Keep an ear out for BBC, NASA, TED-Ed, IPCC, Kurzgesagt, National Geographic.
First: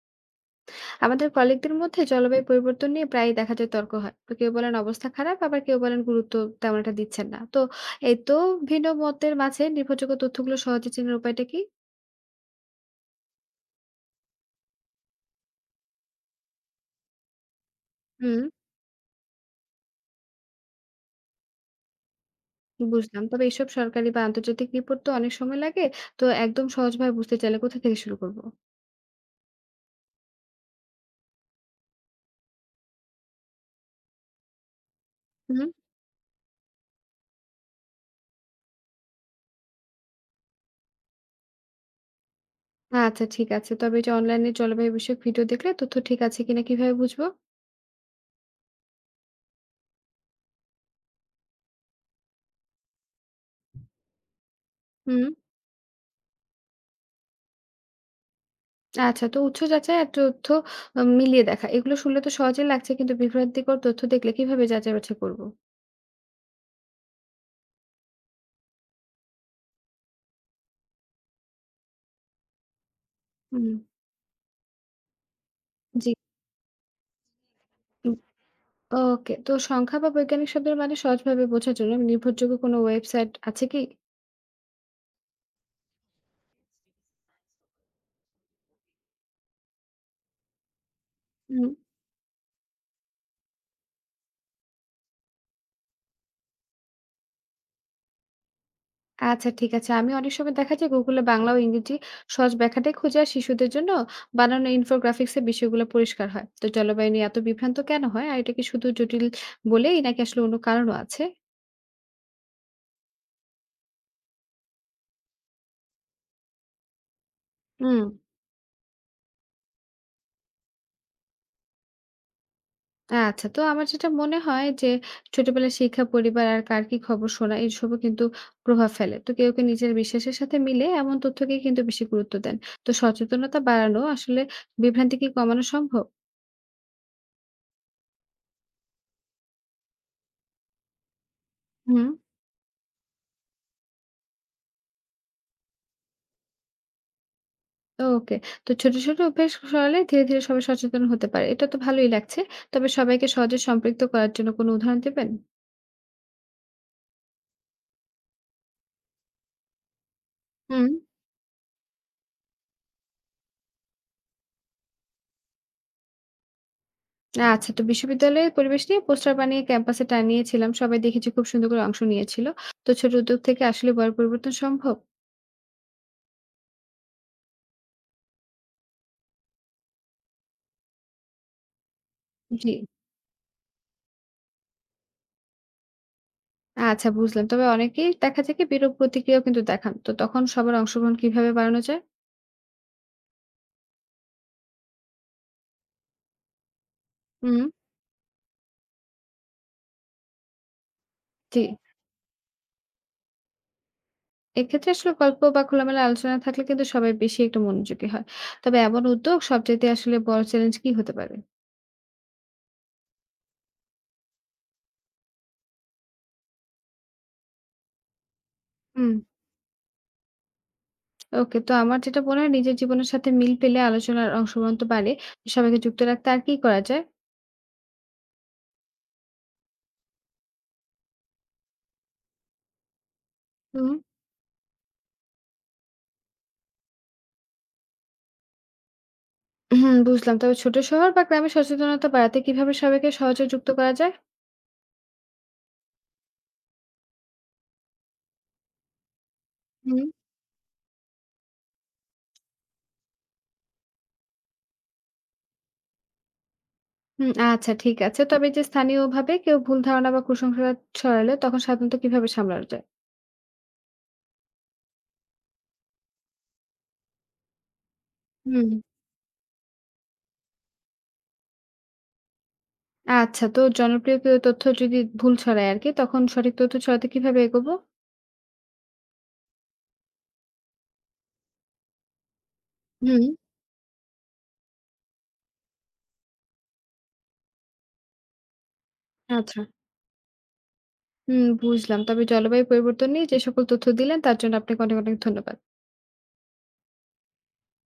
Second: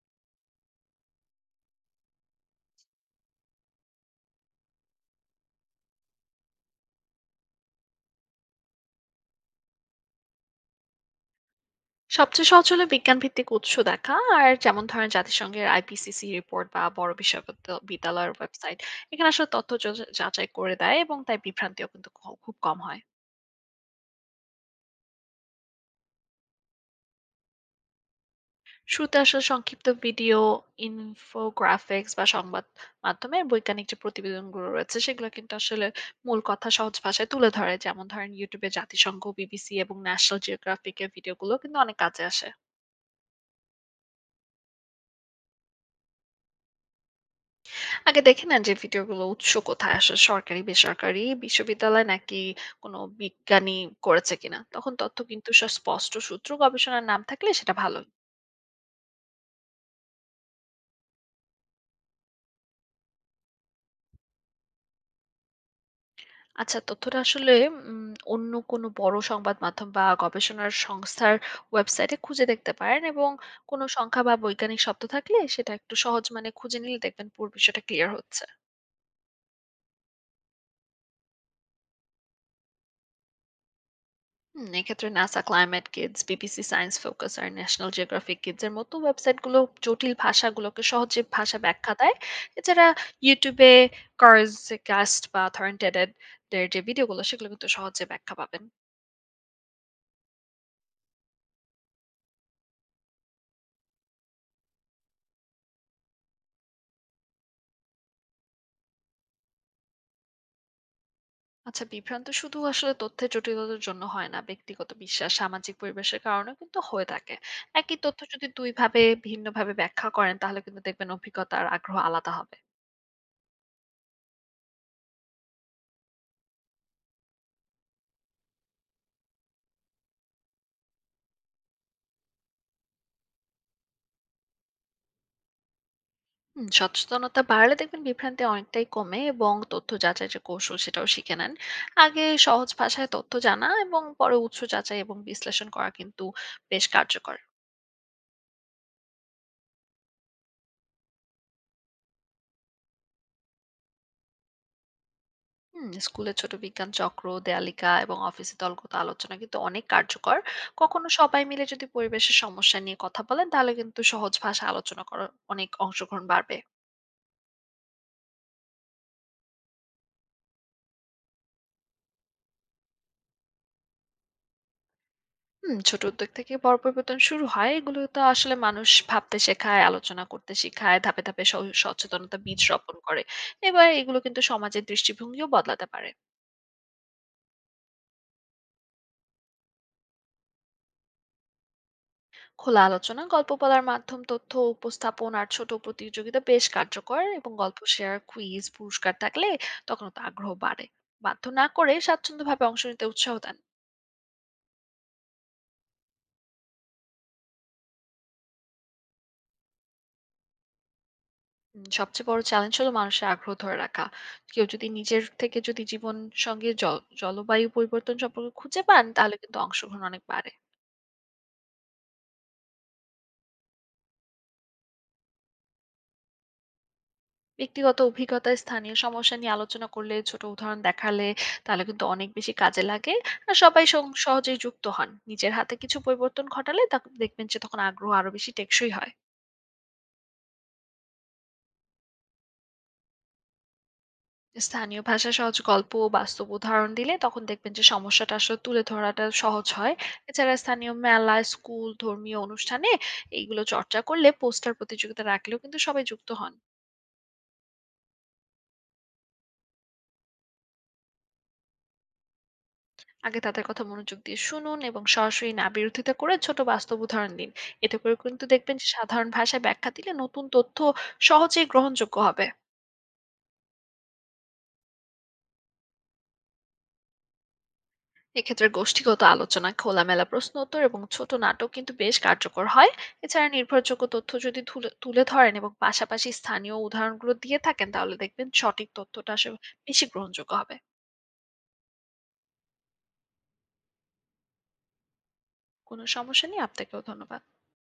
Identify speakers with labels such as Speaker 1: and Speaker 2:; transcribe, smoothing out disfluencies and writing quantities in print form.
Speaker 1: আমাদের কলিগদের মধ্যে জলবায়ু পরিবর্তন নিয়ে প্রায়ই দেখা যায় তর্ক হয়, তো কেউ বলেন অবস্থা খারাপ, আবার কেউ বলেন গুরুত্ব তেমন একটা দিচ্ছেন না। তো এই তো, ভিন্ন মতের মাঝে নির্ভরযোগ্য তথ্যগুলো সহজে চেনার উপায়টা কি?
Speaker 2: সবচেয়ে সহজ হলো বিজ্ঞানভিত্তিক উৎস দেখা, আর যেমন ধরেন জাতিসংঘের আইপিসিসি রিপোর্ট বা বড় বিশ্ববিদ্যালয়ের
Speaker 1: হুম,
Speaker 2: ওয়েবসাইট। এখানে আসলে তথ্য যাচাই করে দেয়, এবং তাই বিভ্রান্তিও কিন্তু খুব কম হয়।
Speaker 1: বুঝলাম। তবে এইসব সরকারি বা আন্তর্জাতিক রিপোর্ট তো অনেক সময় লাগে, তো একদম সহজভাবে বুঝতে চাইলে কোথা থেকে শুরু করবো?
Speaker 2: শুরুতে আসলে সংক্ষিপ্ত ভিডিও, ইনফোগ্রাফিক্স বা সংবাদ মাধ্যমে বৈজ্ঞানিক যে প্রতিবেদনগুলো রয়েছে সেগুলো কিন্তু
Speaker 1: হুম।
Speaker 2: আসলে মূল কথা সহজ ভাষায় তুলে ধরে। যেমন ধরেন ইউটিউবে জাতিসংঘ, বিবিসি এবং ন্যাশনাল জিওগ্রাফিকের ভিডিওগুলো কিন্তু অনেক কাজে আসে।
Speaker 1: আচ্ছা ঠিক আছে, তবে এই যে অনলাইনে জলবায়ু বিষয়ক ভিডিও দেখলে তথ্য ঠিক আছে কিনা কিভাবে বুঝবো?
Speaker 2: আগে দেখে নেন যে ভিডিওগুলো উৎস কোথায় আসে, সরকারি বেসরকারি বিশ্ববিদ্যালয় নাকি কোনো বিজ্ঞানী করেছে কিনা। তখন তথ্য
Speaker 1: হুম।
Speaker 2: কিন্তু স্পষ্ট সূত্র গবেষণার নাম থাকলে সেটা ভালো।
Speaker 1: আচ্ছা, তো উৎস যাচাই আর তথ্য মিলিয়ে দেখা, এগুলো শুনলে তো সহজে লাগছে, কিন্তু বিভ্রান্তিকর তথ্য দেখলে কিভাবে যাচাই বাছাই করবো?
Speaker 2: আচ্ছা, তথ্যটা আসলে অন্য কোনো বড় সংবাদ মাধ্যম বা গবেষণার সংস্থার ওয়েবসাইটে খুঁজে দেখতে পারেন, এবং
Speaker 1: হুম।
Speaker 2: কোনো সংখ্যা বা বৈজ্ঞানিক শব্দ থাকলে সেটা একটু
Speaker 1: জি।
Speaker 2: সহজ মানে খুঁজে নিলে দেখবেন পুরো বিষয়টা ক্লিয়ার
Speaker 1: উম
Speaker 2: হচ্ছে।
Speaker 1: ওকে। তো সংখ্যা বা বৈজ্ঞানিক শব্দের মানে সহজভাবে বোঝার জন্য নির্ভরযোগ্য কোনো ওয়েবসাইট আছে কি?
Speaker 2: হুম, এক্ষেত্রে NASA Climate Kids, BBC Science Focus আর ন্যাশনাল জিওগ্রাফিক কিডস এর মতো ওয়েবসাইটগুলো জটিল ভাষাগুলোকে সহজে ভাষা
Speaker 1: হুম।
Speaker 2: ব্যাখ্যা দেয়। এছাড়া ইউটিউবে কার্সকাস্ট বা থরেন্টেডেড এর যে ভিডিওগুলো সেগুলো কিন্তু সহজে ব্যাখ্যা পাবেন।
Speaker 1: আচ্ছা ঠিক আছে। আমি অনেক সময় দেখা যায় Google এ বাংলা ও ইংরেজি সহজ ব্যাখ্যাটাই খুঁজি, আর শিশুদের জন্য বানানো ইনফোগ্রাফিক্স এ বিষয়গুলো পরিষ্কার হয়। তো জলবায়ু নিয়ে এত বিভ্রান্ত কেন হয়? আর এটা কি শুধু জটিল বলেই নাকি আসলে অন্য কারণও আছে?
Speaker 2: আচ্ছা, বিভ্রান্ত শুধু আসলে তথ্যের জটিলতার জন্য হয় না, ব্যক্তিগত বিশ্বাস সামাজিক পরিবেশের কারণে কিন্তু হয়ে থাকে। একই
Speaker 1: হুম।
Speaker 2: তথ্য যদি দুইভাবে ভিন্নভাবে ব্যাখ্যা করেন, তাহলে কিন্তু দেখবেন অভিজ্ঞতা আর আগ্রহ আলাদা হবে।
Speaker 1: আচ্ছা, তো আমার যেটা মনে হয় যে ছোটবেলার শিক্ষা, পরিবার আর কার কি খবর শোনা, এসবও কিন্তু প্রভাব ফেলে। তো কেউ, কেউ নিজের বিশ্বাসের সাথে মিলে এমন তথ্যকে কিন্তু বেশি গুরুত্ব দেন। তো সচেতনতা বাড়ানো আসলে বিভ্রান্তি কি কমানো সম্ভব?
Speaker 2: হুম, সচেতনতা বাড়লে দেখবেন বিভ্রান্তি অনেকটাই কমে, এবং তথ্য যাচাই যে কৌশল সেটাও শিখে নেন।
Speaker 1: হুম।
Speaker 2: আগে সহজ ভাষায় তথ্য জানা এবং পরে উৎস যাচাই এবং বিশ্লেষণ করা কিন্তু বেশ কার্যকর।
Speaker 1: ওকে। তো ছোট, ছোট অভ্যাস সরালে ধীরে, ধীরে সবাই সচেতন হতে পারে। এটা তো ভালোই লাগছে। তবে সবাইকে সহজে সম্পৃক্ত করার জন্য কোনো উদাহরণ দেবেন?
Speaker 2: হুম, স্কুলে ছোট বিজ্ঞান চক্র দেয়ালিকা এবং অফিসে দলগত আলোচনা কিন্তু অনেক কার্যকর।
Speaker 1: হুম।
Speaker 2: কখনো সবাই মিলে যদি পরিবেশের সমস্যা নিয়ে কথা বলেন, তাহলে কিন্তু সহজ ভাষা আলোচনা করার অনেক অংশগ্রহণ বাড়বে।
Speaker 1: আচ্ছা, তো বিশ্ববিদ্যালয়ের পরিবেশ নিয়ে পোস্টার বানিয়ে ক্যাম্পাসে টানিয়েছিলাম। সবাই দেখেছি খুব সুন্দর করে অংশ নিয়েছিল। তো ছোট উদ্যোগ থেকে আসলে বড় পরিবর্তন সম্ভব?
Speaker 2: হুম, ছোট উদ্যোগ থেকে বড় পরিবর্তন শুরু হয়। এগুলো তো আসলে মানুষ ভাবতে শেখায়, আলোচনা করতে শেখায়, ধাপে ধাপে সচেতনতা বীজ
Speaker 1: জি।
Speaker 2: রোপণ করে। এবার এগুলো কিন্তু সমাজের দৃষ্টিভঙ্গিও বদলাতে পারে।
Speaker 1: আচ্ছা, বুঝলাম। তবে অনেকেই দেখা যায় কি বিরূপ প্রতিক্রিয়াও কিন্তু দেখান। তো তখন সবার অংশগ্রহণ কিভাবে বাড়ানো যায়?
Speaker 2: খোলা আলোচনা, গল্প বলার মাধ্যম, তথ্য উপস্থাপন আর ছোট প্রতিযোগিতা বেশ কার্যকর, এবং
Speaker 1: হুম।
Speaker 2: গল্প শেয়ার, কুইজ, পুরস্কার থাকলে তখন তো আগ্রহ বাড়ে। বাধ্য
Speaker 1: জি।
Speaker 2: না করে স্বাচ্ছন্দ্যভাবে অংশ নিতে উৎসাহ দেন।
Speaker 1: এক্ষেত্রে আসলে গল্প বা খোলামেলা আলোচনা থাকলে কিন্তু সবাই বেশি একটু মনোযোগী হয়। তবে এমন উদ্যোগ সবচাইতে আসলে বড় চ্যালেঞ্জ কি হতে পারে?
Speaker 2: সবচেয়ে বড় চ্যালেঞ্জ হলো মানুষের আগ্রহ ধরে রাখা। কেউ যদি নিজের থেকে যদি জীবন সঙ্গে জলবায়ু পরিবর্তন সম্পর্কে খুঁজে পান,
Speaker 1: হুম।
Speaker 2: তাহলে কিন্তু অংশগ্রহণ অনেক বাড়ে।
Speaker 1: ওকে। তো আমার যেটা মনে হয় নিজের জীবনের সাথে মিল পেলে আলোচনার অংশগ্রহণ তো বাড়ে। সবাইকে যুক্ত রাখতে আর কি করা যায়?
Speaker 2: ব্যক্তিগত অভিজ্ঞতায় স্থানীয় সমস্যা নিয়ে আলোচনা করলে, ছোট উদাহরণ দেখালে, তাহলে কিন্তু অনেক বেশি কাজে লাগে। আর সবাই
Speaker 1: হুম।
Speaker 2: সহজেই যুক্ত হন। নিজের হাতে কিছু পরিবর্তন ঘটালে তা দেখবেন যে তখন আগ্রহ আরো বেশি টেকসই হয়।
Speaker 1: হুম, বুঝলাম। তবে ছোট শহর বা গ্রামে সচেতনতা বাড়াতে কিভাবে সবাইকে সহজে যুক্ত করা যায়?
Speaker 2: স্থানীয় ভাষায় সহজ গল্প ও বাস্তব উদাহরণ দিলে তখন দেখবেন যে সমস্যাটা আসলে তুলে ধরাটা সহজ হয়।
Speaker 1: হুম।
Speaker 2: এছাড়া স্থানীয় মেলা, স্কুল, ধর্মীয় অনুষ্ঠানে এইগুলো চর্চা করলে, পোস্টার প্রতিযোগিতা রাখলেও কিন্তু সবাই যুক্ত হন।
Speaker 1: হুম, আচ্ছা ঠিক আছে। তবে এই যে স্থানীয়ভাবে কেউ ভুল ধারণা বা কুসংস্কার ছড়ালে তখন সাধারণত কিভাবে সামলানো যায়?
Speaker 2: আগে তাদের কথা মনোযোগ দিয়ে শুনুন, এবং সরাসরি না বিরোধিতা করে ছোট বাস্তব উদাহরণ দিন। এতে করে কিন্তু
Speaker 1: হুম।
Speaker 2: দেখবেন যে সাধারণ ভাষায় ব্যাখ্যা দিলে নতুন তথ্য সহজেই গ্রহণযোগ্য হবে।
Speaker 1: আচ্ছা, তো জনপ্রিয় কেউ তথ্য যদি ভুল ছড়ায় আরকি, তখন সঠিক তথ্য ছড়াতে কিভাবে এগোবো?
Speaker 2: এক্ষেত্রে গোষ্ঠীগত আলোচনা, খোলামেলা প্রশ্ন উত্তর এবং ছোট নাটক কিন্তু বেশ কার্যকর হয়।
Speaker 1: হুম।
Speaker 2: এছাড়া নির্ভরযোগ্য তথ্য যদি তুলে তুলে ধরেন এবং পাশাপাশি স্থানীয় উদাহরণগুলো দিয়ে থাকেন, তাহলে দেখবেন সঠিক তথ্যটা আসলে
Speaker 1: আচ্ছা।
Speaker 2: বেশি গ্রহণযোগ্য হবে।
Speaker 1: হুম, বুঝলাম। তবে জলবায়ু পরিবর্তন নিয়ে যে সকল তথ্য দিলেন তার জন্য আপনাকে অনেক, অনেক ধন্যবাদ।
Speaker 2: কোনো সমস্যা নেই, আপনাকেও ধন্যবাদ।